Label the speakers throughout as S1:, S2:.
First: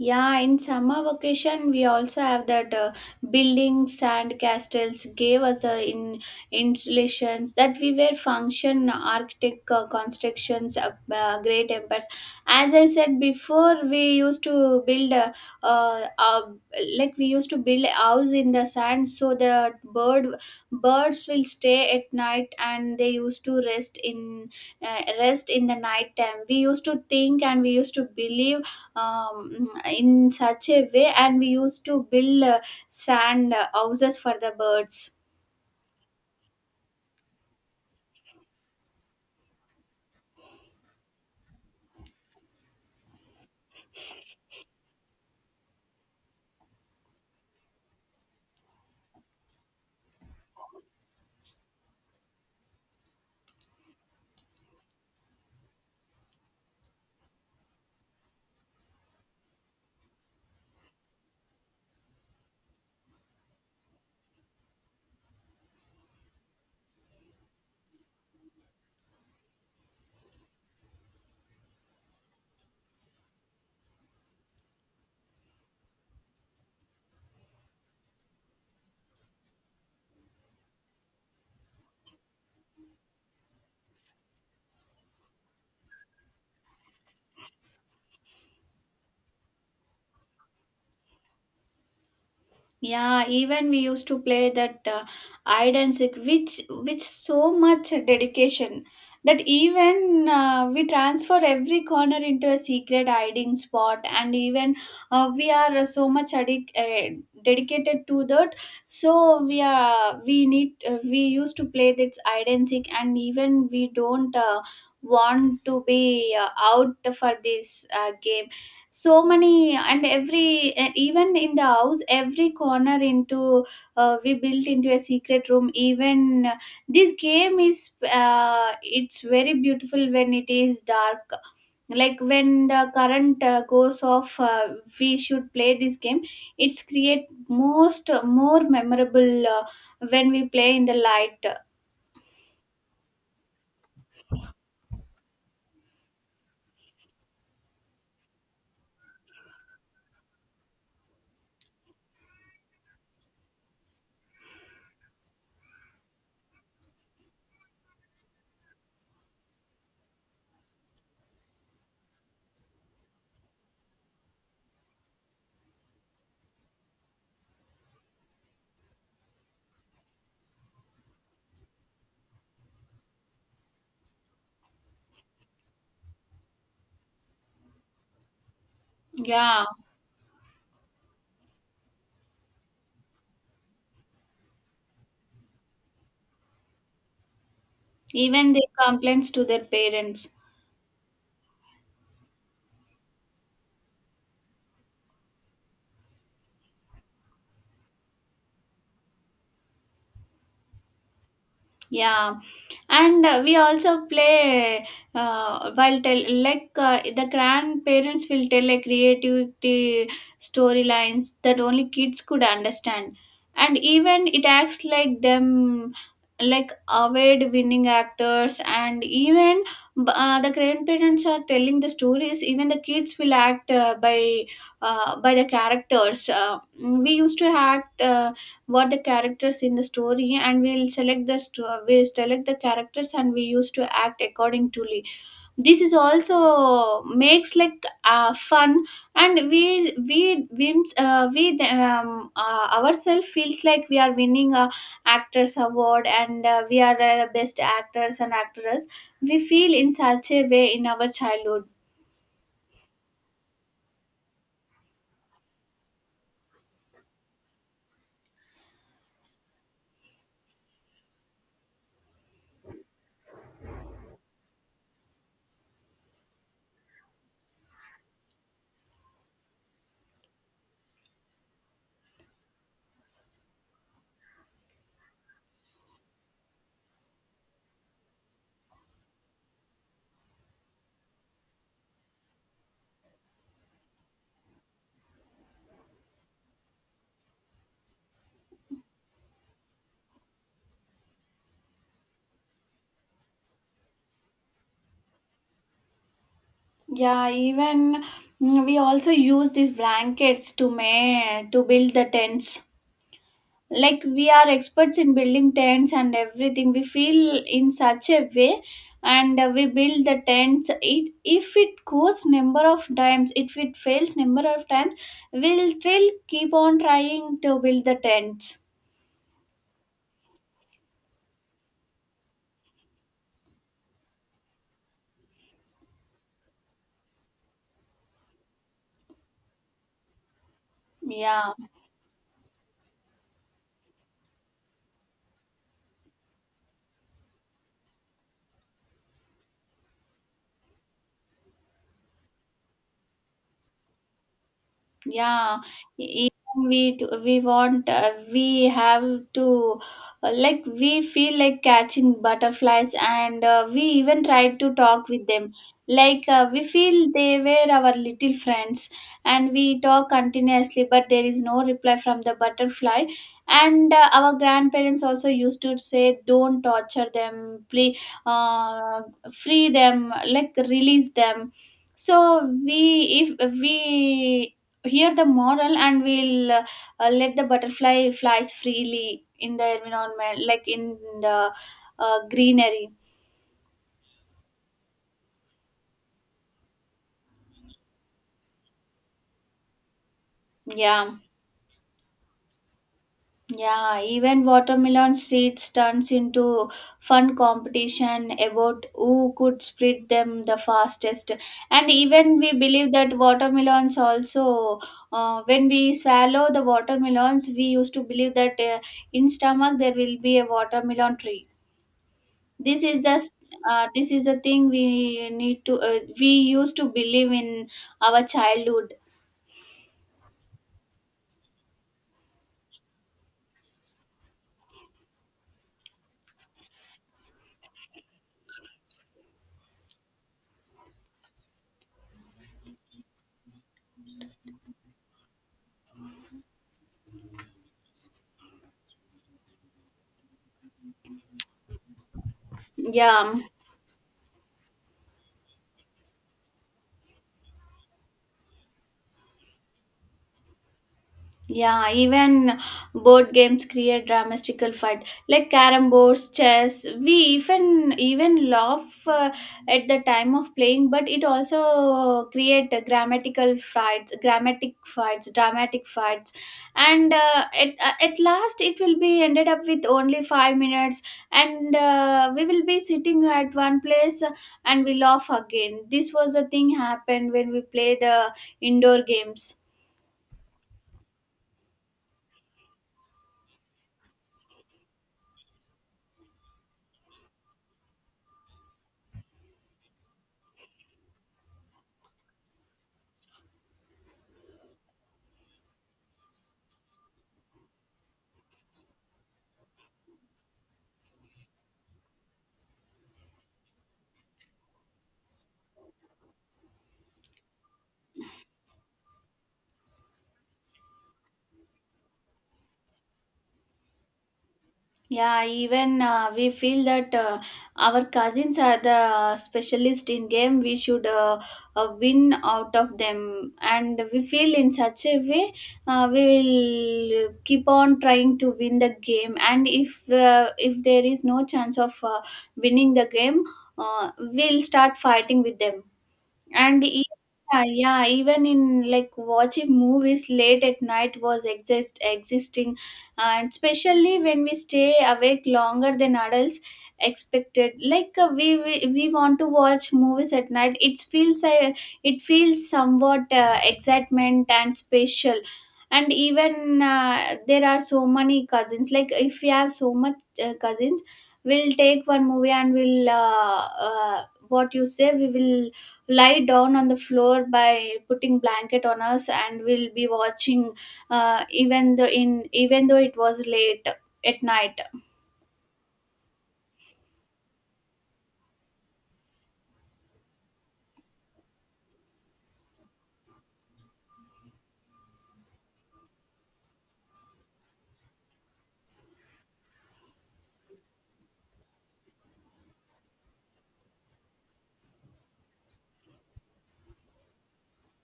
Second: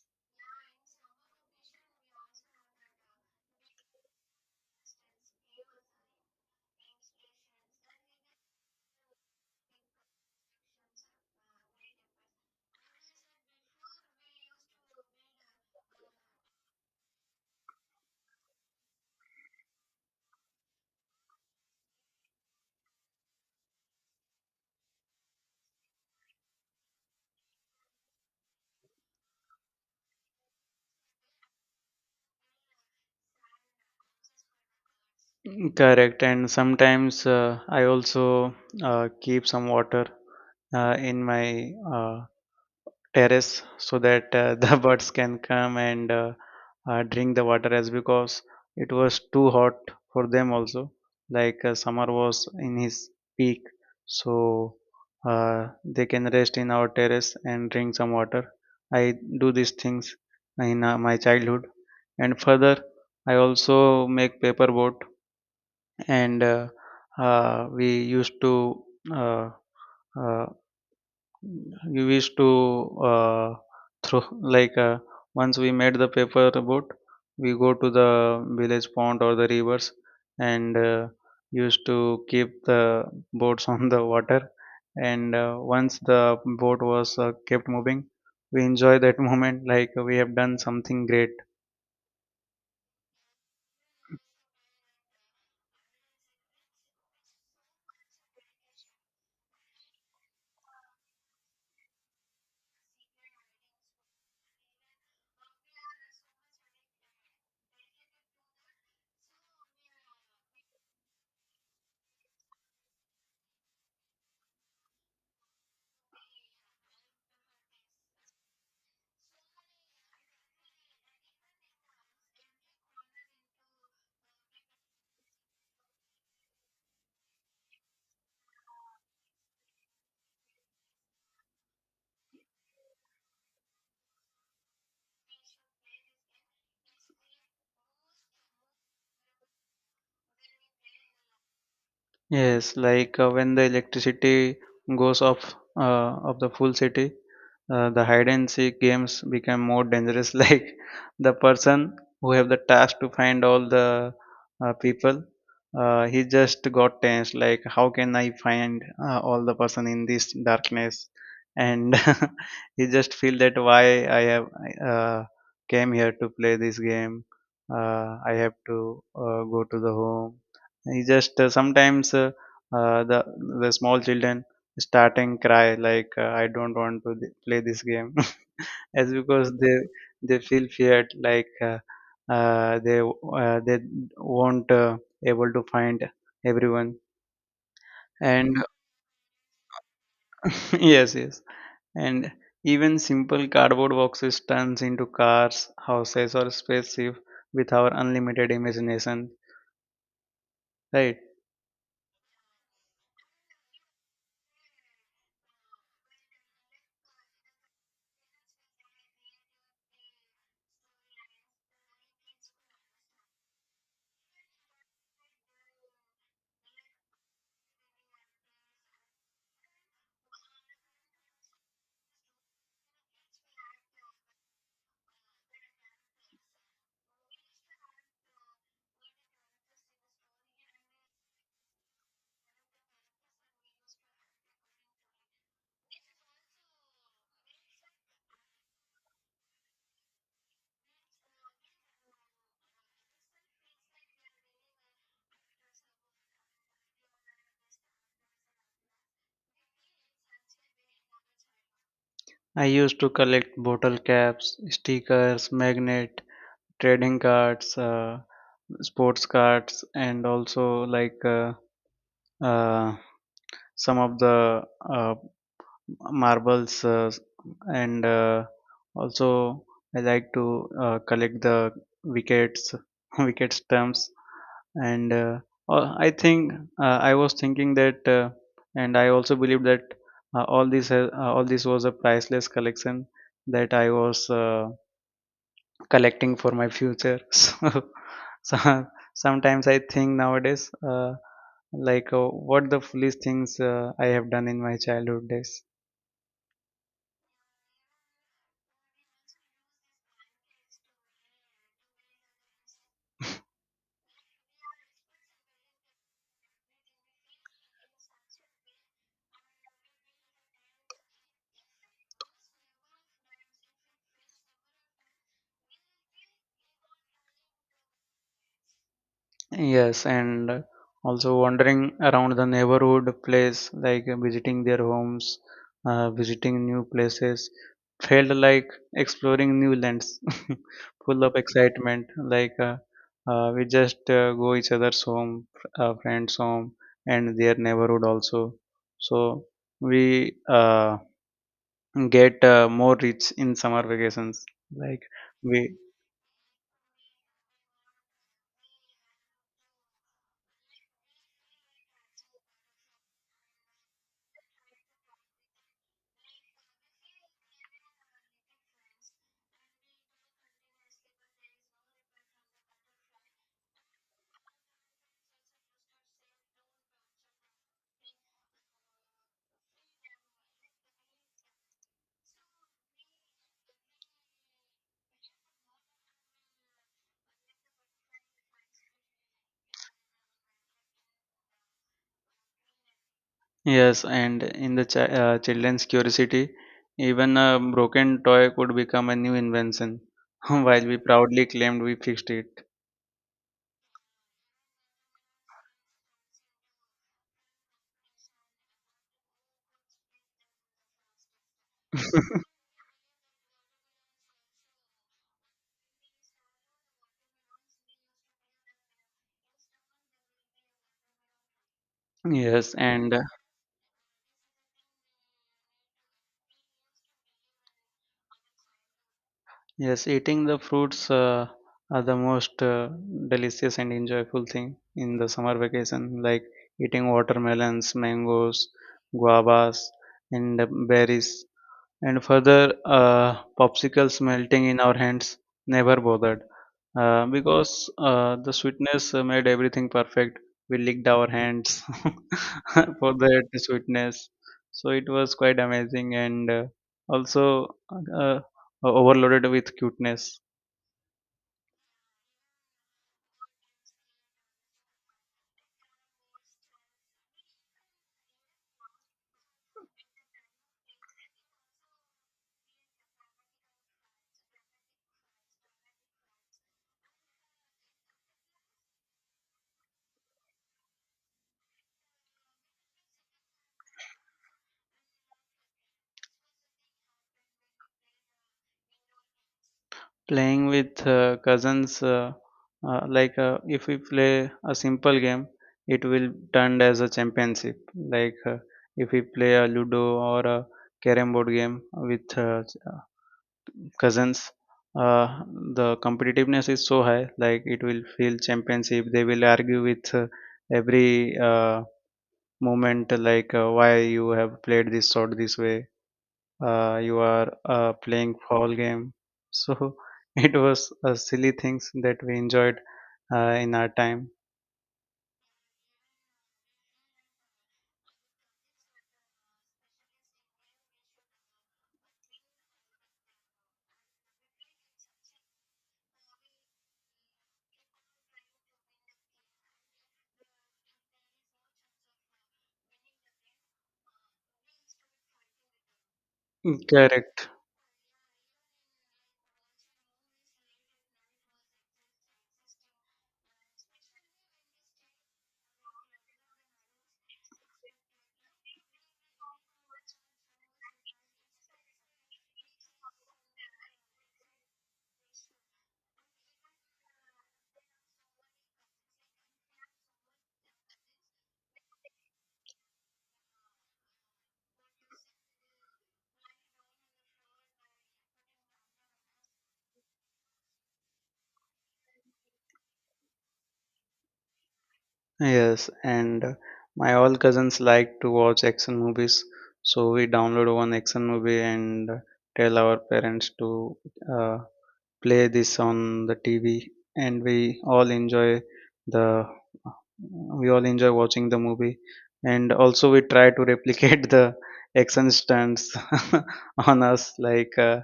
S1: Yeah, in summer vacation, we also have that buildings and castles gave us in installations that we were function architect constructions great empires. As I said before, we used to build uh, uh, like we used to build a house in the sand so the birds will stay at night and they used to rest in rest in the night time. We used to think and we used to believe um, in such a way and we used to build sand houses for the birds.
S2: Correct, and sometimes I also keep some water in my terrace so that the birds can come and drink the water as because it was too hot for them also. Like summer was in his peak, so they can rest in our terrace and drink some water. I do these things in my childhood, and further, I also make paper boat and uh, we used to uh, uh, we used to throw, like once we made the paper boat, we go to the village pond or the rivers and used to keep the boats on the water. And once the boat was kept moving, we enjoy that moment, like we have done something great.
S1: Yeah, even we used to play that hide and seek, which so much dedication that even we transfer every corner into a secret hiding spot, and even we are so much dedicated to that. So we are we need we used to play this hide and seek, and even we don't want to be out for this game so many and every even in the house every corner into we built into a secret room even this game is it's very beautiful when it is dark like when the current goes off. We should play this game. It's create most more memorable when we play in the light.
S2: Yes, like when the electricity goes off of the full city, the hide and seek games become more dangerous. Like the person who have the task to find all the people, he just got tense. Like, how can I find all the person in this darkness? And he just feel that, why I have uh, came here to play this game? I have to go to the home. He just sometimes uh, the the small children starting cry, like I don't want to play this game, as because
S1: Yeah,
S2: they feel feared, like they won't able to find everyone.
S1: even
S2: And
S1: they complaints to their parents.
S2: yes, yes. And even simple cardboard boxes turns into cars, houses, or spaceship with our unlimited imagination, right?
S1: Yeah, and we also play while tell like the grandparents will tell a creativity storylines that only kids could understand, and even it acts like them like award winning actors, and even the grandparents are telling the stories. Even the kids will act by the characters. We used to act. What the characters in the story and we'll select we select the characters and we used to act according to Lee. This is also makes like fun and we we, we ourselves feels like we are winning a actors award and we are best actors and actresses. We feel in such a way in our childhood.
S2: I used to collect bottle caps, stickers, magnet, trading cards, sports cards, and also, like uh, some of the uh, marbles, and also I like to collect the wickets, wicket stumps. And I think, uh, I was thinking that, and I also believe that all this was a priceless collection that I was, collecting for my future. So, so- Sometimes I think nowadays, uh, like, what the foolish things I have done in my childhood days.
S1: Yeah, even we also use these blankets to make to build the tents like we are experts in building tents and everything we feel in such a way, and we build the tents. It if it goes number of times, if it fails number of times, we'll still keep on trying to build the tents.
S2: Yes, and also wandering around the neighborhood place, like visiting their homes, visiting new places, felt like exploring new lands, full of
S1: Yeah.
S2: excitement. Like we just go each other's home, friends' home, and their neighborhood also. So we get more rich in summer vacations. Like,
S1: Yeah,
S2: we.
S1: even we we want we have to like we feel like catching butterflies and we even tried to talk with them. We feel they were our little friends and we talk continuously, but there is no reply from the butterfly. And our grandparents also used to say, "Don't torture them, please, uh, free them, like release them." So we if we here the moral and we'll let the butterfly flies freely in the environment like in the greenery.
S2: Yes, and in the children's curiosity, even a broken toy could become a new invention, while we
S1: Yeah,
S2: proudly claimed we fixed it.
S1: yeah, even watermelon seeds turns into fun competition about who could split them the fastest, and even we believe that watermelons also when we swallow the watermelons we used to believe that in stomach there will be a watermelon tree.
S2: Yes,
S1: this is
S2: and
S1: the s- this is the thing we need to we used to believe in our childhood.
S2: yes, eating the fruits are the most delicious and enjoyable thing in the summer vacation, like eating watermelons, mangoes, guavas, and berries. And further, popsicles melting in our hands never bothered, because the sweetness made everything perfect. We licked our hands for
S1: Yeah.
S2: that sweetness. So it was quite amazing and also uh, uh, overloaded with cuteness.
S1: Yeah, even board games create dramatical fight like carrom boards, chess. We even laugh at the time of playing, but it also create a grammatical fights, grammatic fights, dramatic fights, and at last it will be ended up with only 5 minutes, and we will be sitting at one place and we laugh again. This was the thing happened when we play the indoor games.
S2: Playing with cousins, like if we play a simple game, it will turned as a championship. Like if we play a Ludo or a carrom board game with cousins, uh, the competitiveness is so high. Like it will feel championship. They will argue with every moment, like why you have played this sort, this way. You are playing foul game. So it was silly things that we enjoyed in our time.
S1: Yeah, even we feel that our cousins are the specialist in game. We should win out of them, and we feel in such a way we will keep on trying to win the game. And if there is no chance of winning the game, we'll start fighting with them. And e-
S2: Correct.
S1: yeah, yeah, even in like watching movies late at night was existing, and especially when we stay awake longer than adults expected. We, we want to watch movies at night. It feels somewhat excitement and special. And even there are so many cousins. Like if we have so much cousins, we'll take one movie and we'll what you say we will lie down on the floor by putting blanket on us and we'll be watching even though in even though it was late at night.
S2: Yes, and my all cousins like to watch action movies, so we download one action movie and tell our parents to uh, play this on the TV, and we all the enjoy watching the movie. And also we try to replicate the action stunts on us. Like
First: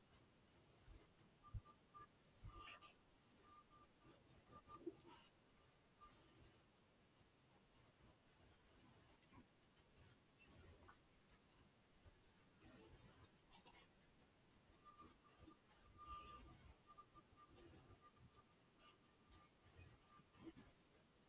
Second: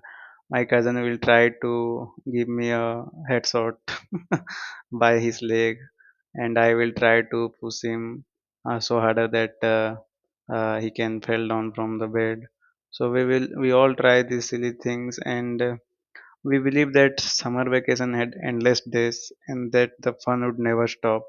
S2: my cousin will try to give me a headshot by his leg, and I will try to push him so harder that he can fall down from the bed. So we all try these silly things, and we believe that summer vacation had endless days and that the fun would never stop.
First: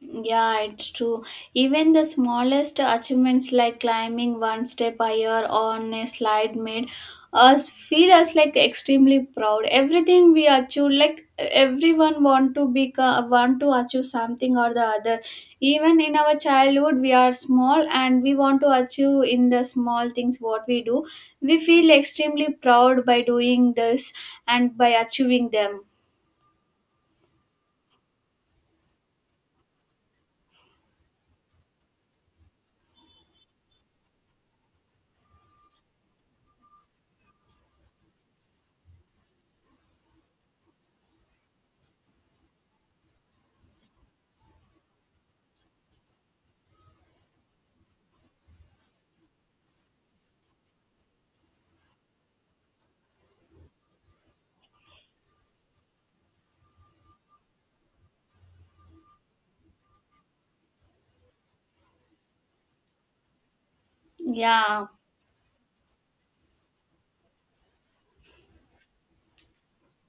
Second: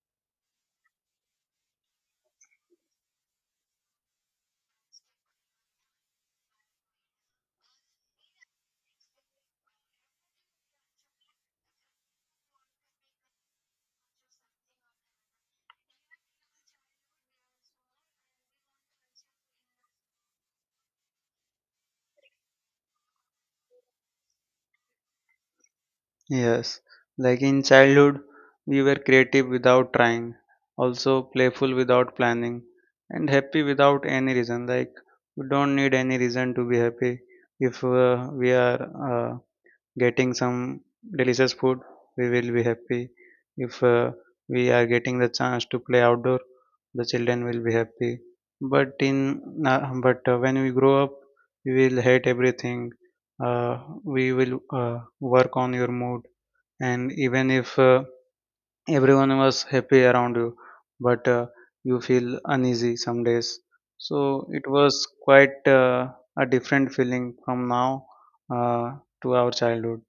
S1: Yeah, it's true. Even the smallest achievements like climbing one step higher on a slide made us feel us like extremely proud. Everything we achieve, like everyone want to become, want to achieve something or the other. Even in our childhood, we are small and we want to achieve in the small things what we do. We feel extremely proud by doing this and by achieving them.
S2: Yes, like in childhood, we were creative without trying, also playful without planning, and happy without any reason. Like, we don't need any reason to be happy if we are. Uh, Getting some delicious food, we will be happy. If we are getting the chance to play outdoor, the children will be happy. But in uh, but when we grow up, we will hate everything. uh, we will uh, work on your mood. And even if everyone was happy around you, but you feel uneasy some days. So it
S1: Yeah.
S2: was quite a different feeling from now uh, to our childhood.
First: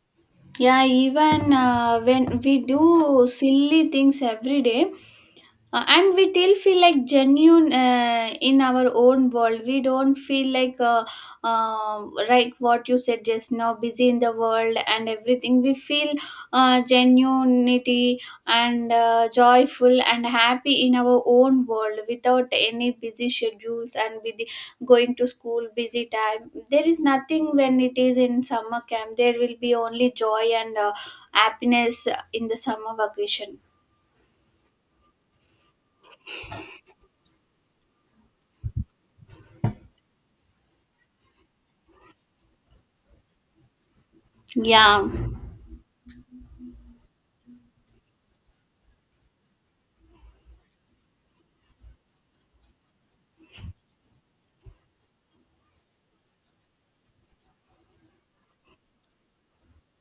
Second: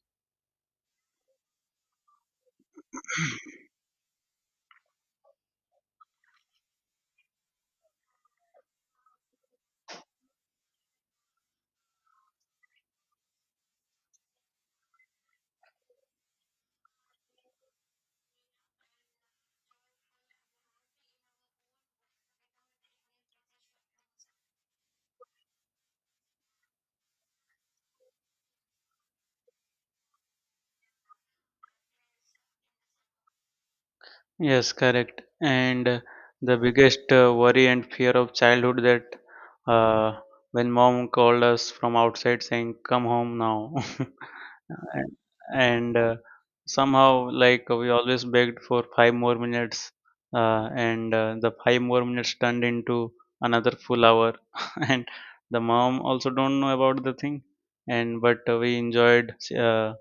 S1: Yeah, even when we do silly things every day, and we still feel like genuine in our own world. We don't feel like what you said just now busy in the world and everything we feel genuinity and joyful and happy in our own world without any busy schedules and with going to school busy time, there is nothing. When it is in summer camp there will be only joy and happiness in the summer vacation.
S2: Yes, correct. And the biggest worry and fear of childhood, that when mom called us from outside saying, "Come home now,"
S1: Yeah.
S2: and, and somehow, like we always begged for 5 more minutes, and the 5 more minutes turned into another full hour, and the mom also don't know about the thing. And but we enjoyed uh,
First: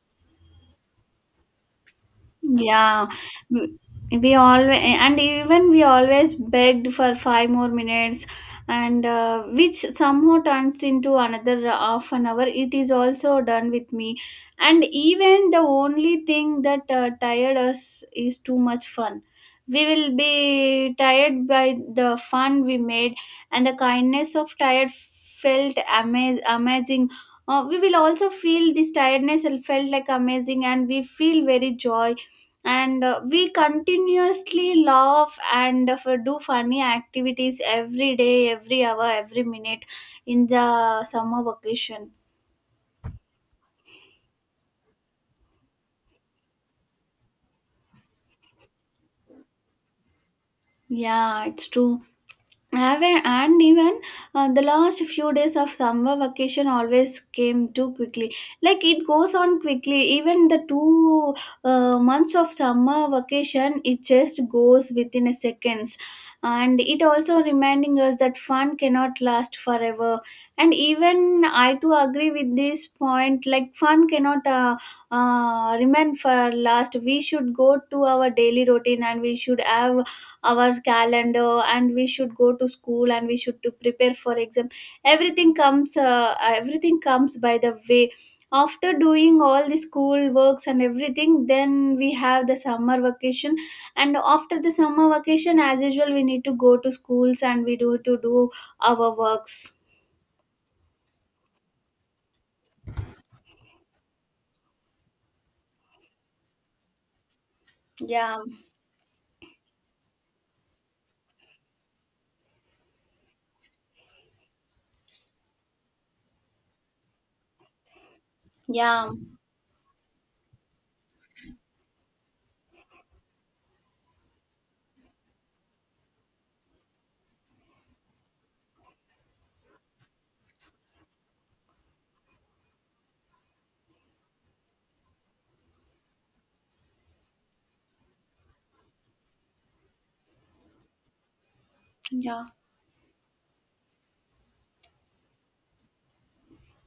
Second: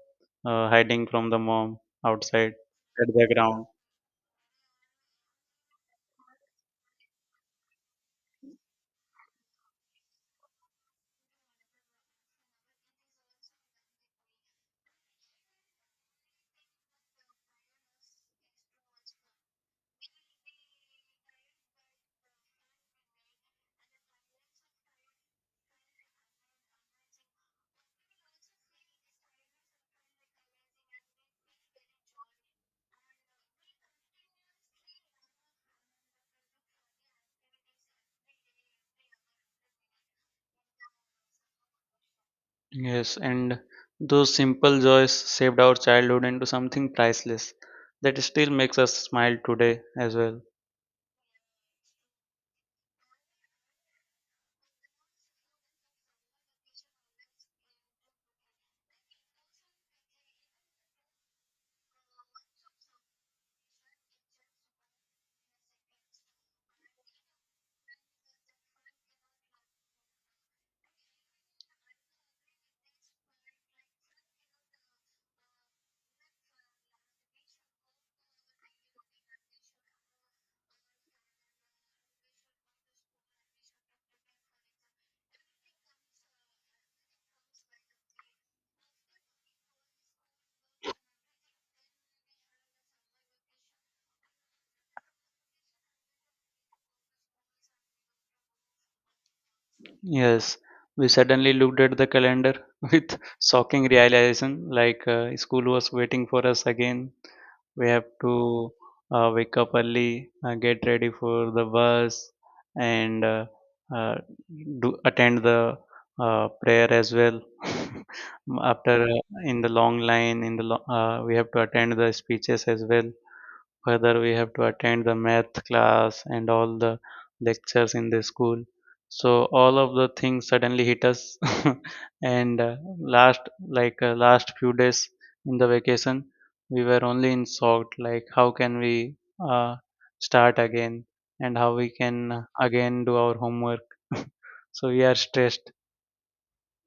S2: uh, hiding from the mom outside,
S1: Yeah,
S2: at the ground.
S1: we we always and even we always begged for 5 more minutes, and which somehow turns into another half an hour. It is also done with me, and even the only thing that tired us is too much fun. We will be tired by the fun we made, and the kindness of tired felt amazing. We will also feel this tiredness and felt like amazing, and we feel very joy and we continuously laugh and do funny activities every day, every hour, every minute in the summer vacation.
S2: Yes, and those simple joys saved our childhood into something priceless that still makes us smile today as well.
S1: Yeah, it's true. Have a, and even the last few days of summer vacation always came too quickly, like it goes on quickly. Even the two months of summer vacation, it just goes within a seconds, and it also reminding us that fun cannot last forever. And even I too agree with this point like fun cannot remain for last. We should go to our daily routine and we should have our calendar and we should go to school and we should to prepare for exam. Everything comes everything comes by the way. After doing all the school works and everything, then we have the summer vacation, and after the summer vacation as usual we need to go to schools and we do to do our works.
S2: Yes, we suddenly looked at the calendar with shocking realization, like school was waiting for us again. We have
S1: Yeah.
S2: to wake up early, get ready for the bus, and uh, do attend the prayer as well. After
S1: Yeah.
S2: In the long line, in the we have to attend the speeches as well. Further, we have to attend the math class and all the lectures in the school. So all of the things suddenly hit us, and last few days in the vacation, we were only in shock. Like, how can we uh, start again, and how we can
S1: Yeah.
S2: again do our homework? So we are stressed.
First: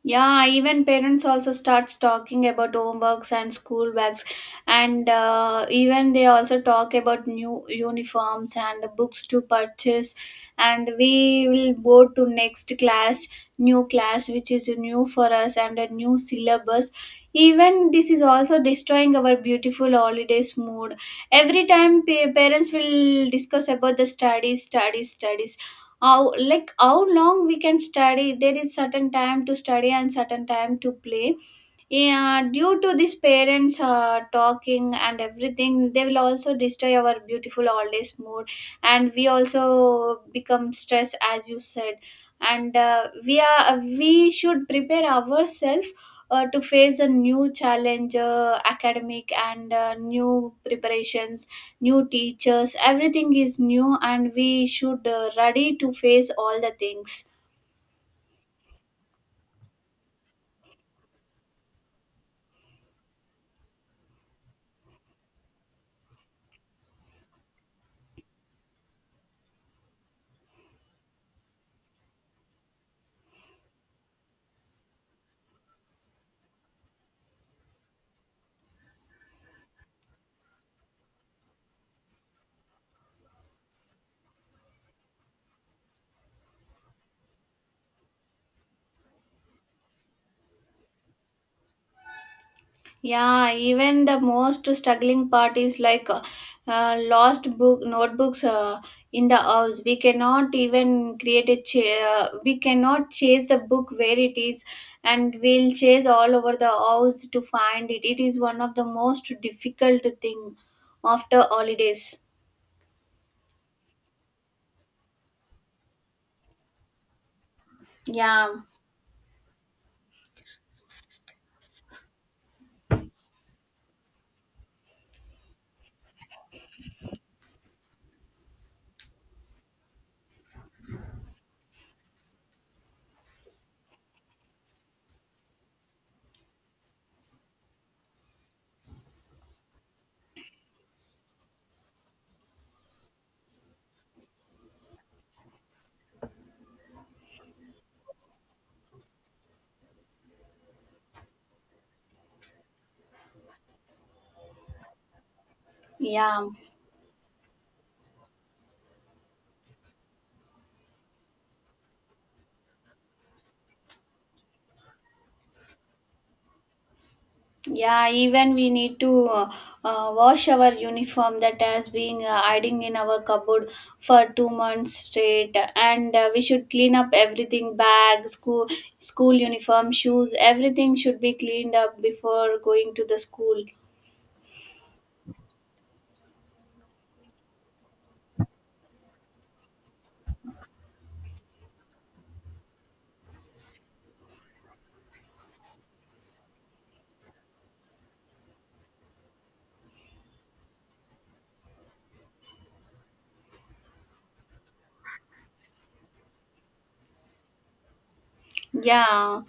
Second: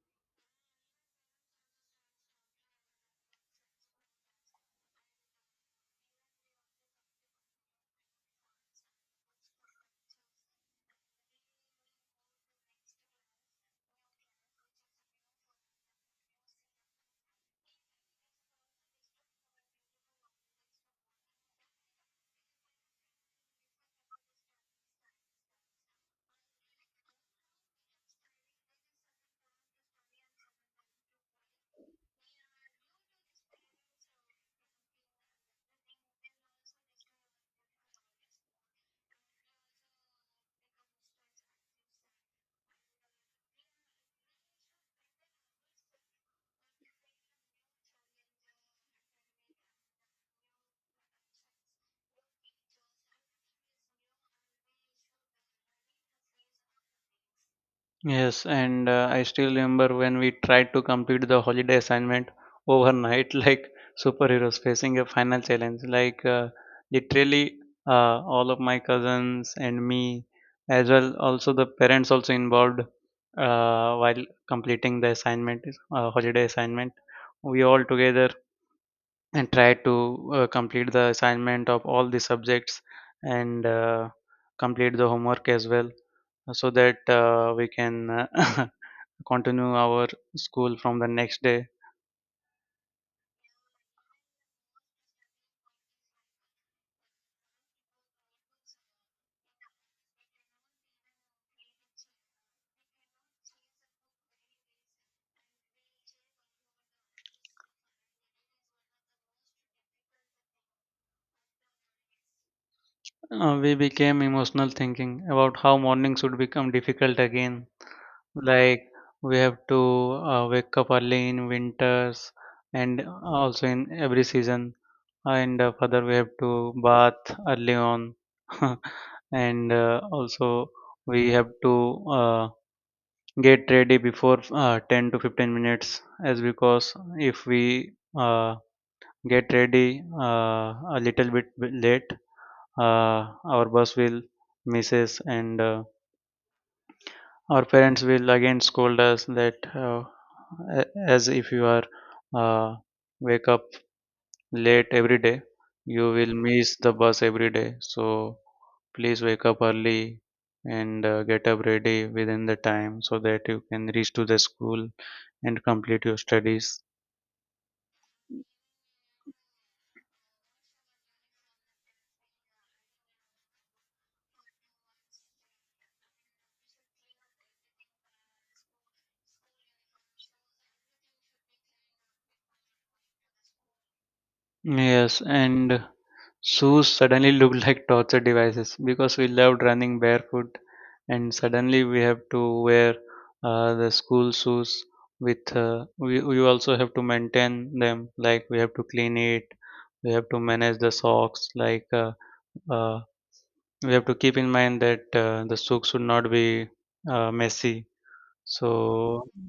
S1: Yeah, even parents also starts talking about homeworks and school bags, and even they also talk about new uniforms and books to purchase. And we will go to next class, new class, which is new for us and a new syllabus. Even this is also destroying our beautiful holidays mood. Every time parents will discuss about the studies, studies, studies. How like how long we can study? There is certain time to study and certain time to play. Yeah, due to these parents talking and everything they will also destroy our beautiful holidays mood, and we also become stressed as you said. And we are we should prepare ourselves to face a new challenge academic and new preparations, new teachers. Everything is new and we should ready to face all the things.
S2: Yes, and I still remember when we tried to complete the holiday assignment overnight, like superheroes facing a final challenge. Like literally, all of my cousins and me, as well, also the parents also involved while completing the assignment, holiday assignment. We all together and tried to complete the assignment of all the subjects and complete the homework as well, so that we can continue our school from the next day.
S1: Yeah, even the most struggling part is like lost book notebooks in the house. We cannot even create a chair. We cannot chase the book where it is, and we'll chase all over the house to find it. It is one of the most difficult thing after holidays.
S2: We became emotional thinking about how morning should become difficult again.
S1: Yeah,
S2: Like, we have to wake up early in winters and also in every season. And further, we have to bath early on, and also we have to get ready before 10 to 15 minutes, as because if we get ready a little bit late, our bus will miss us, and our parents will again scold us that, as if you are uh, wake up late every day, you will
S1: yeah.
S2: miss the bus every day, so please wake up early and get up ready within the time so that you can reach to the school and complete your studies.
S1: Yeah, even we need to wash our uniform that has been hiding in our cupboard for 2 months straight, and we should clean up everything, bag, school, school uniform, shoes, everything should be cleaned up before going to the school.
S2: Yes, and shoes suddenly looked like torture devices because we loved running barefoot, and suddenly we have to wear the school shoes. With We also have to maintain them, like we have to clean it, we have to manage the socks. Like uh, we have to keep in mind that the socks should not be messy. So,
S1: Yeah,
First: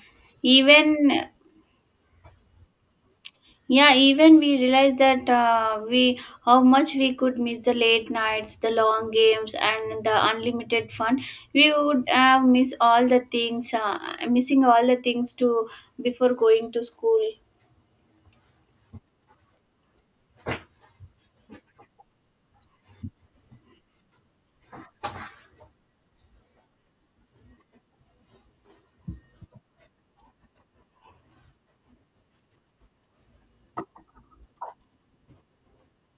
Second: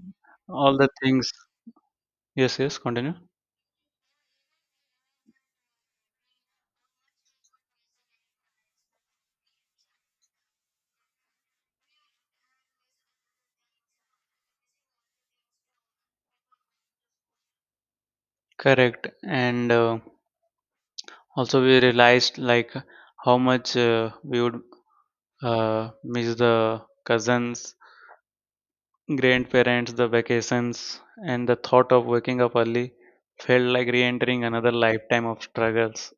S2: all the
S1: even.
S2: things. Yes, yes. Continue.
S1: Yeah, even we realized that we how much we could miss the late nights, the long games, and the unlimited fun. We would miss all the things, missing all the things to before going to school.
S2: Correct. And also we realized, like how much we would miss the cousins, grandparents, the vacations, and the thought of waking up early felt like re entering another lifetime of struggles.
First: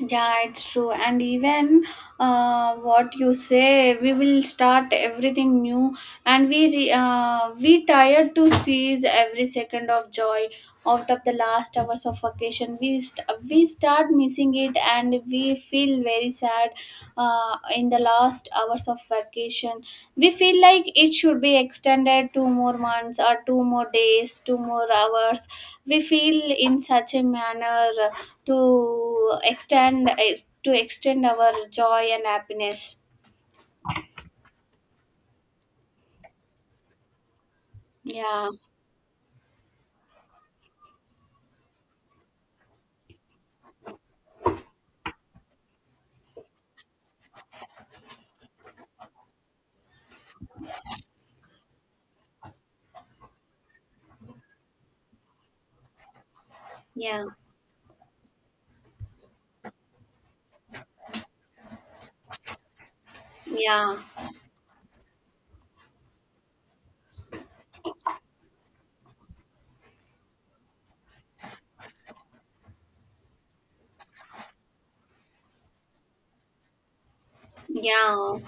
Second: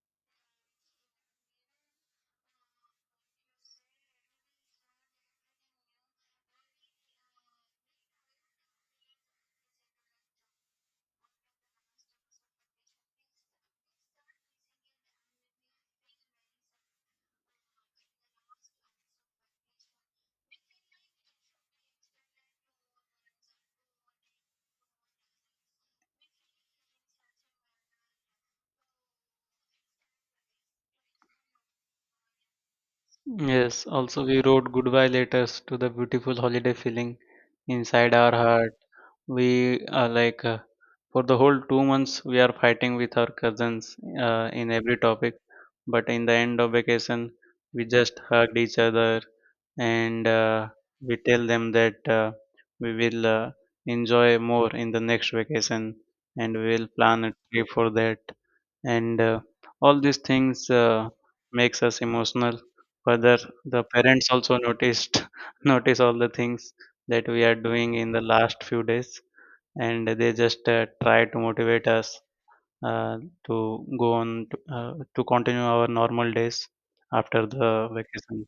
S1: Yeah, it's true. And even what you say, we will start everything new, and we we tired to squeeze every second of joy out of the last hours of vacation. We start missing it, and we feel very sad in the last hours of vacation. We feel like it should be extended 2 more months, or 2 more days, 2 more hours. We feel in such a manner, to extend our joy and happiness.
S2: Yes, also, we wrote goodbye letters to the beautiful holiday feeling inside our
S1: Yeah,
S2: heart. We are like, for the whole 2 months, we are fighting with our cousins in every topic, but in the end of vacation, we just hugged each other and we tell them that we will enjoy more in the next vacation, and we will
S1: yeah,
S2: plan a trip for that. And all these things makes us emotional. Further, the
S1: yeah,
S2: parents also noticed notice all the things that we are doing in the last few days, and they just try to motivate us uh, to go on to continue our normal days after the
S1: yeah,
S2: vacation.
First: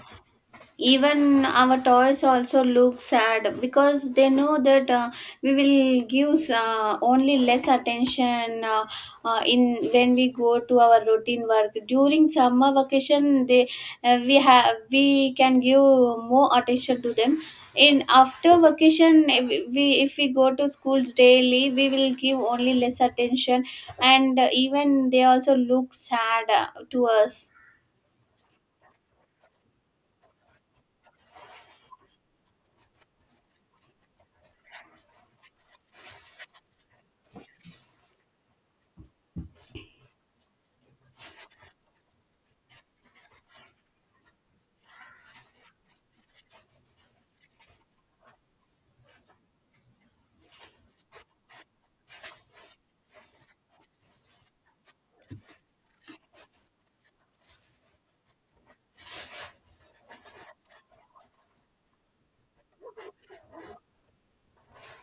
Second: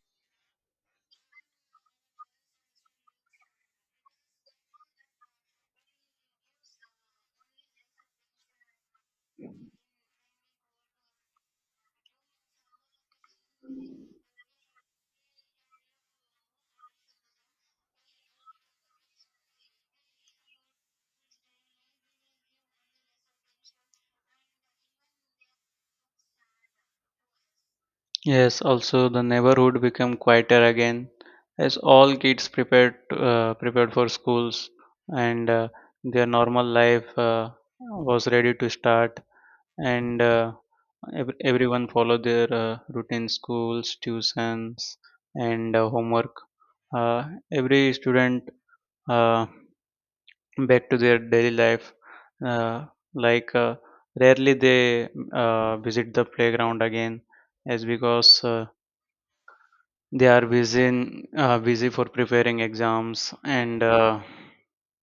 S1: even our toys also look sad because they know that we will give only less attention. In when we go to our routine work during summer vacation, they we have we can give more attention to them. In after vacation, if we, if we go to schools daily, we will give only less attention, and even they also look sad to us.
S2: Yes, also the neighborhood became quieter again as all kids prepared for schools, and their normal life was ready to start, and everyone followed their routine schools, tuitions, and homework. Uh, every student uh, back to their daily life uh, like uh, rarely they visit the playground again as because they are busy for preparing exams and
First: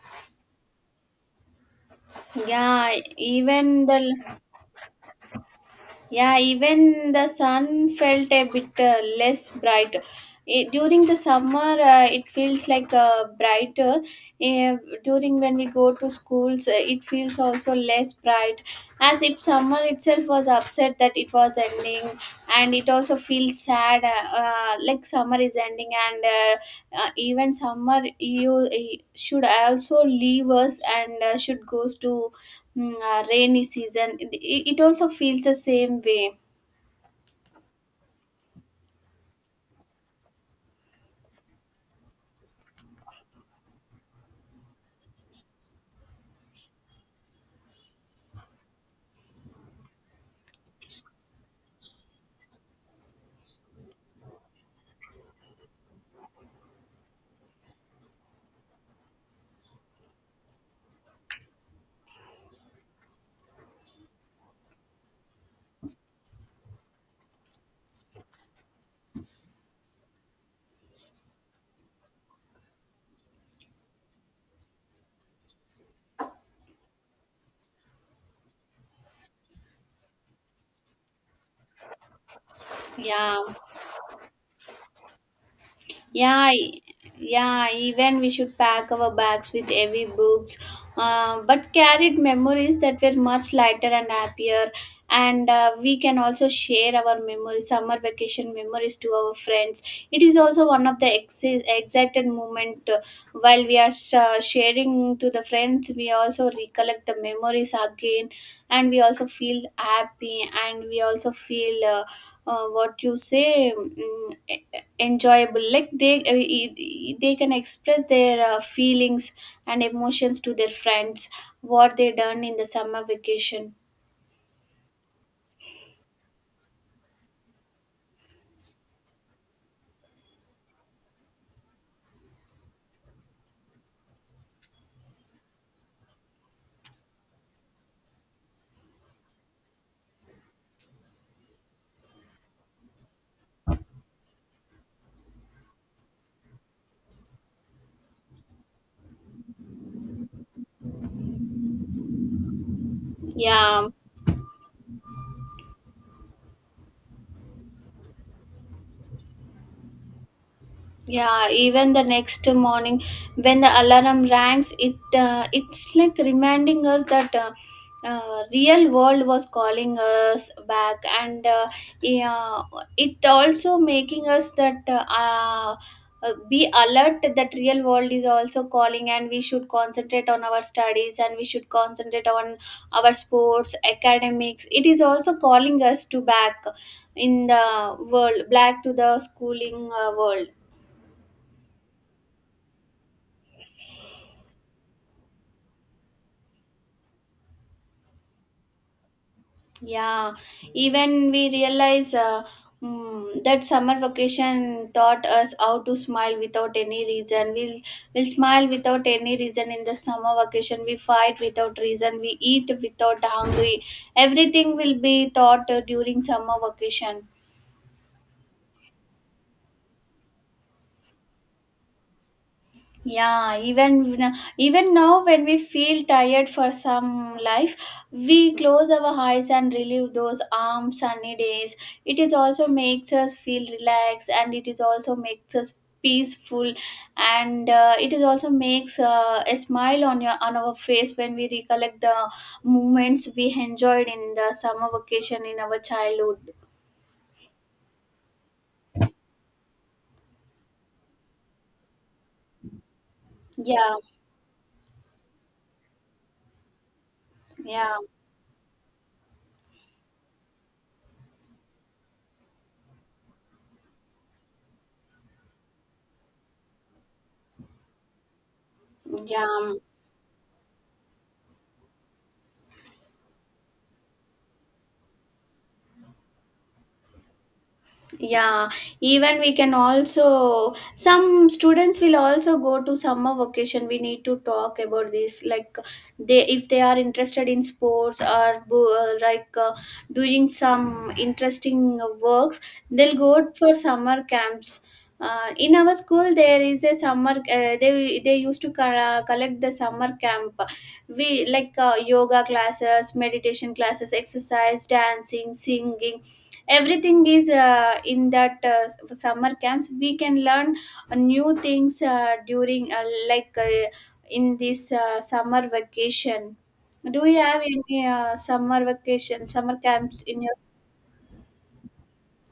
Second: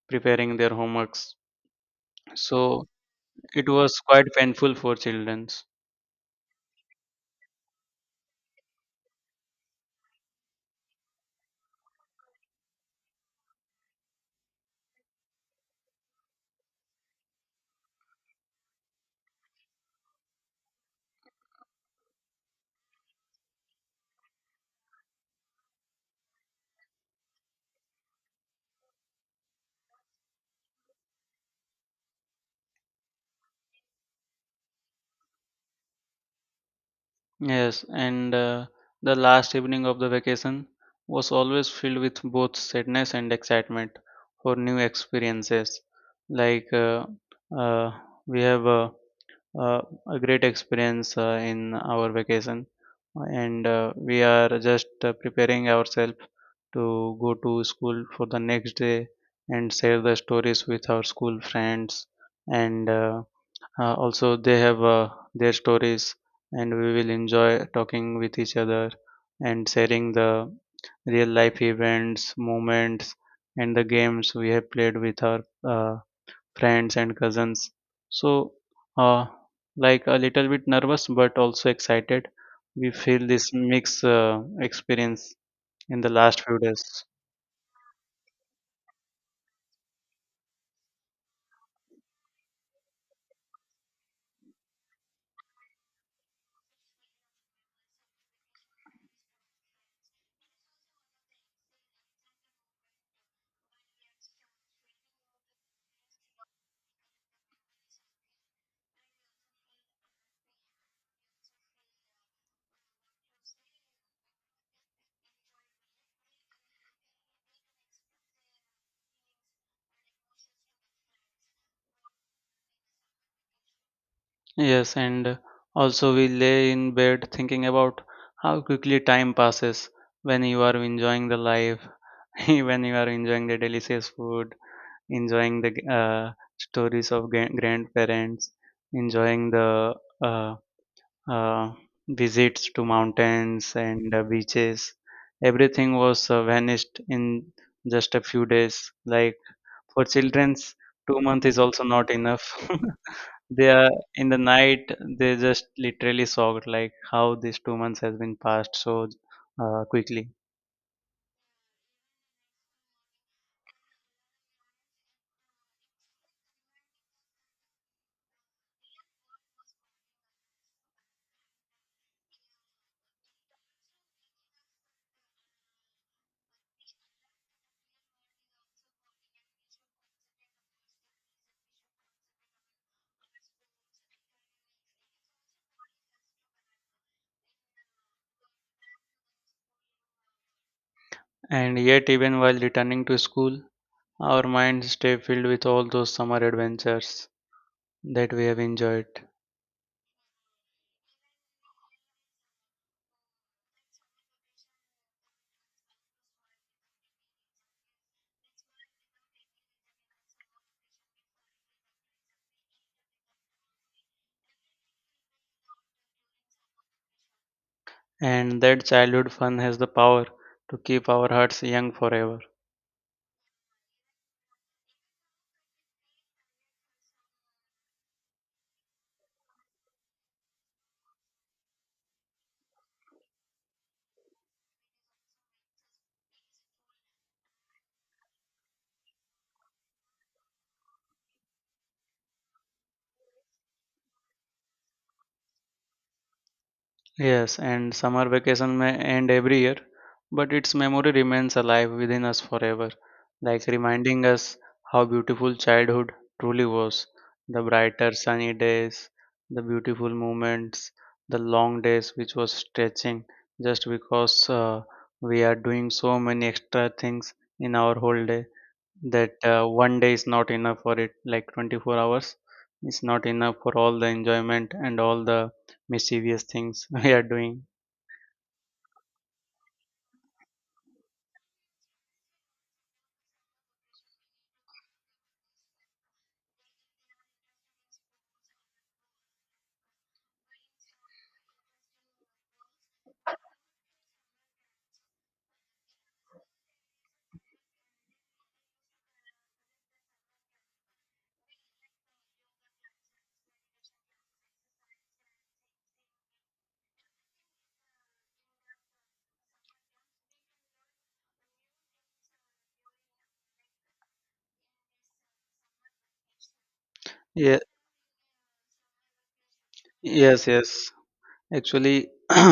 S2: preparing their homeworks, so
S1: yeah
S2: it
S1: even the
S2: was quite painful for children.
S1: Yeah, even the sun felt a bit less bright. During the summer, it feels like brighter. Uh, During when we go to schools, it feels also less bright, as if summer itself was upset that it was ending, and it also feels sad, like summer is ending, and even summer, you should also leave us, and should goes to rainy season. It also feels the same way.
S2: Yes, and the last evening of the vacation was always filled with both sadness and excitement for new experiences. Like uh, we have uh, a great experience in our vacation, and we are just preparing ourselves to go to school for the next day and share the stories with our school friends And also, they have their stories, and we will enjoy talking with each other and sharing the real life events, moments, and the games we have played with our uh, friends and cousins. So, uh, like a little bit nervous but also excited. We feel
S1: Yeah,
S2: this mix experience in the last
S1: yeah,
S2: few days.
S1: yeah, even we should pack our bags with heavy books, but carried memories that were much lighter and happier. And we can also share our memories, summer vacation memories, to our friends. It is also one of the excited moment, while we are sharing to the friends, we also recollect the memories again, and we also feel happy, and we also feel, what you say, enjoyable. Like they can express their feelings and emotions to their friends, what they done in the summer vacation.
S2: Yes, and also we lay in bed thinking about how quickly time passes when you are enjoying the life, when you are enjoying the delicious food, enjoying the stories of grandparents, enjoying the uh, uh, visits to mountains and beaches. Everything was vanished in just a few days. Like for children's, 2 months is also not enough. They
S1: yeah
S2: are in the night. They just literally shocked, like how these 2 months has been passed so quickly.
S1: Yeah, even the next morning when the alarm rings, it's like reminding us that, real world was calling us back, and, yeah, it also making us that, be alert that real world is also calling, and we should concentrate on our studies, and we should concentrate on our sports, academics. It is also calling us to back in the world, back to the schooling world.
S2: And yet, even while returning to school, our minds stay filled with all those summer adventures that we have enjoyed.
S1: Yeah, even we realize, that summer vacation taught us how to smile without any reason. We'll smile without any reason in the summer vacation. We fight without reason. We eat without hungry. Everything will be taught during summer vacation.
S2: And that childhood fun has the power to keep our hearts young forever.
S1: Yeah, even even now when we feel tired for some life, we close our eyes and relive those warm sunny days. It is also makes us feel relaxed, and it is also makes us peaceful, and it is also makes a smile on your on our face when we recollect the moments we enjoyed in the summer vacation in our childhood.
S2: Yes, and summer vacation may end every year, but its memory remains alive within us forever, like
S1: Yeah,
S2: reminding us how beautiful childhood truly was. The
S1: yeah,
S2: brighter sunny days, the beautiful moments, the long days which was stretching just because we are doing so many extra things in our whole day, that
S1: yeah.
S2: one day is not enough for it, like 24 hours is not enough for all the enjoyment and all the mischievous things we are doing.
S1: Yeah, even we can also some students will also go to summer vacation. We need to talk about this, like they if they are interested in sports, or like doing some interesting works, they'll go for summer camps. In our school, there is a summer. They used to collect the summer camp. We like, yoga classes, meditation classes, exercise, dancing, singing, everything is in that summer camps we can learn new things, during, like uh, in this summer vacation, do you
S2: Yeah,
S1: have any summer vacation summer camps in
S2: yes,
S1: your
S2: yes. Actually,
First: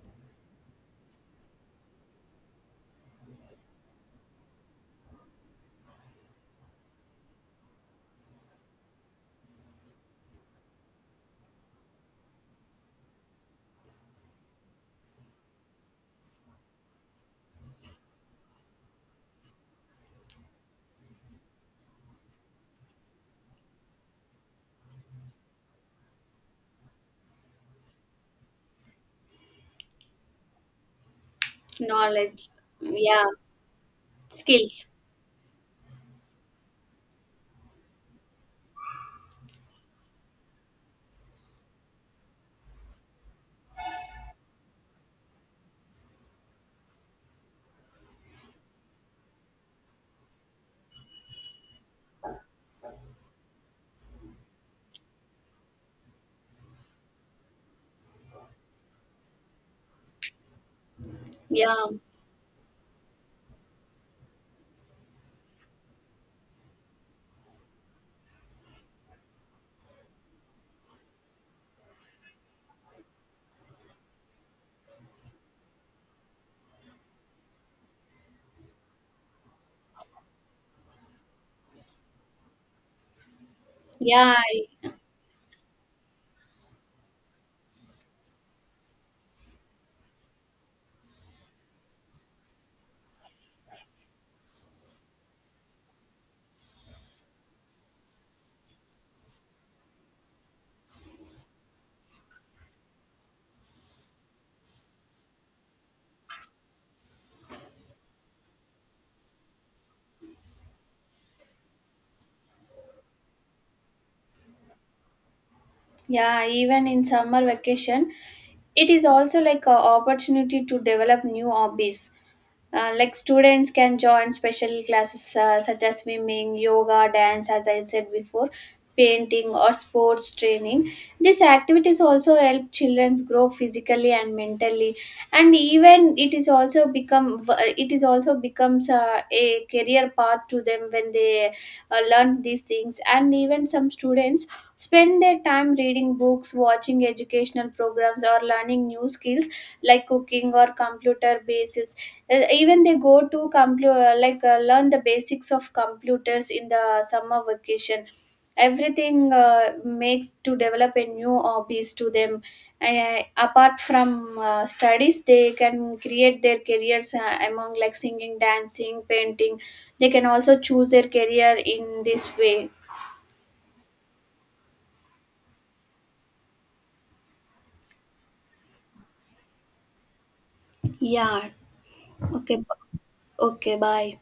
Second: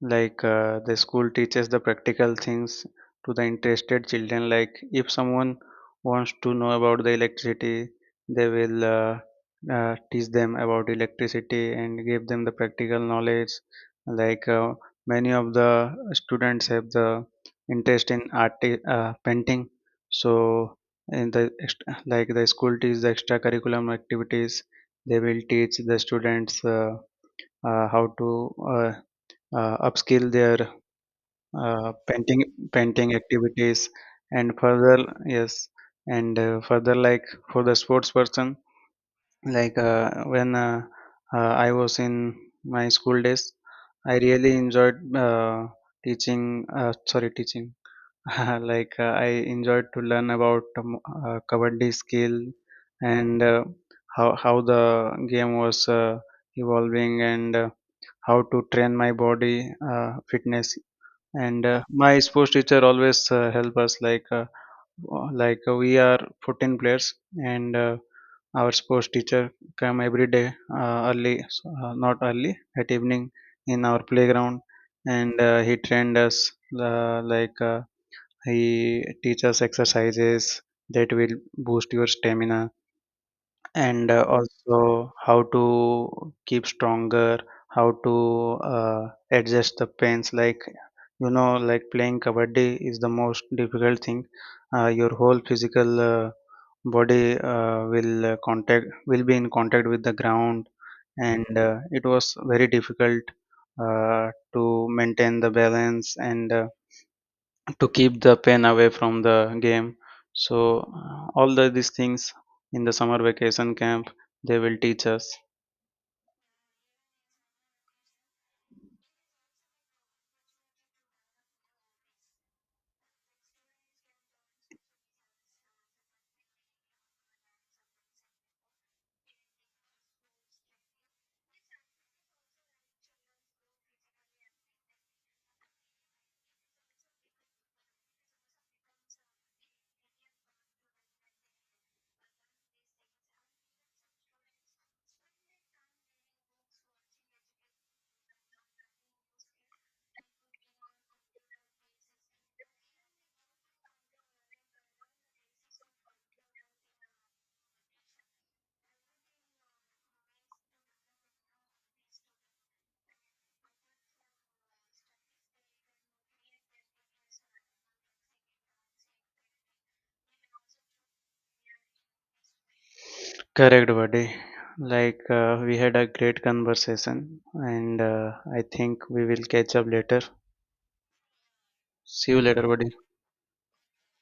S2: the school teaches the practical things to the interested children. Like if someone wants to know about the electricity, they will teach them about electricity and give them the practical knowledge. Like uh, many of the students have the interest in art, painting, so like the school teaches the extracurriculum activities. They will teach the students. How to uh, upskill their painting,
S1: knowledge?
S2: painting
S1: Yeah.
S2: activities and
S1: Skills.
S2: further. Yes, and further, like for the sports person, like when I was in my school days, I really enjoyed uh, teaching teaching, I enjoyed to learn about kabaddi skill, and how the game was evolving, and how to train my body, fitness, and
S1: Yeah,
S2: uh, my sports teacher always help us, we are 14 players, and our sports teacher come every day, early not early, at evening, in our playground, and he trained us, uh, like uh, he teaches exercises that will boost your stamina, and
S1: yeah,
S2: also how to keep stronger, how to adjust the pains. Like, you know, like playing kabaddi is the most difficult thing, your whole physical body will contact, will be in contact with the ground, and it was very difficult to maintain the balance, and to keep the pen away from the game. So, all these things in the summer vacation camp they will teach us.
S1: yeah. Even in summer vacation, it is also like an opportunity to develop new hobbies. Like students can join special classes, such as swimming, yoga, dance, as I said before, painting, or sports training. These activities also help children grow physically and mentally, and even it is also becomes a career path to them when they learn these things. And even some students spend their time reading books, watching educational programs, or learning new skills like cooking or computer basis. Even they go to computer, like learn the basics of computers in the summer vacation. Everything makes to develop a new hobbies to them. And apart from studies, they can create their careers among like singing, dancing, painting. They can also choose their career in this way.
S2: Correct, buddy. We had a great conversation, and I think we will catch up later.
S1: Yeah.
S2: See you
S1: Okay.
S2: later, buddy.
S1: Okay. Bye.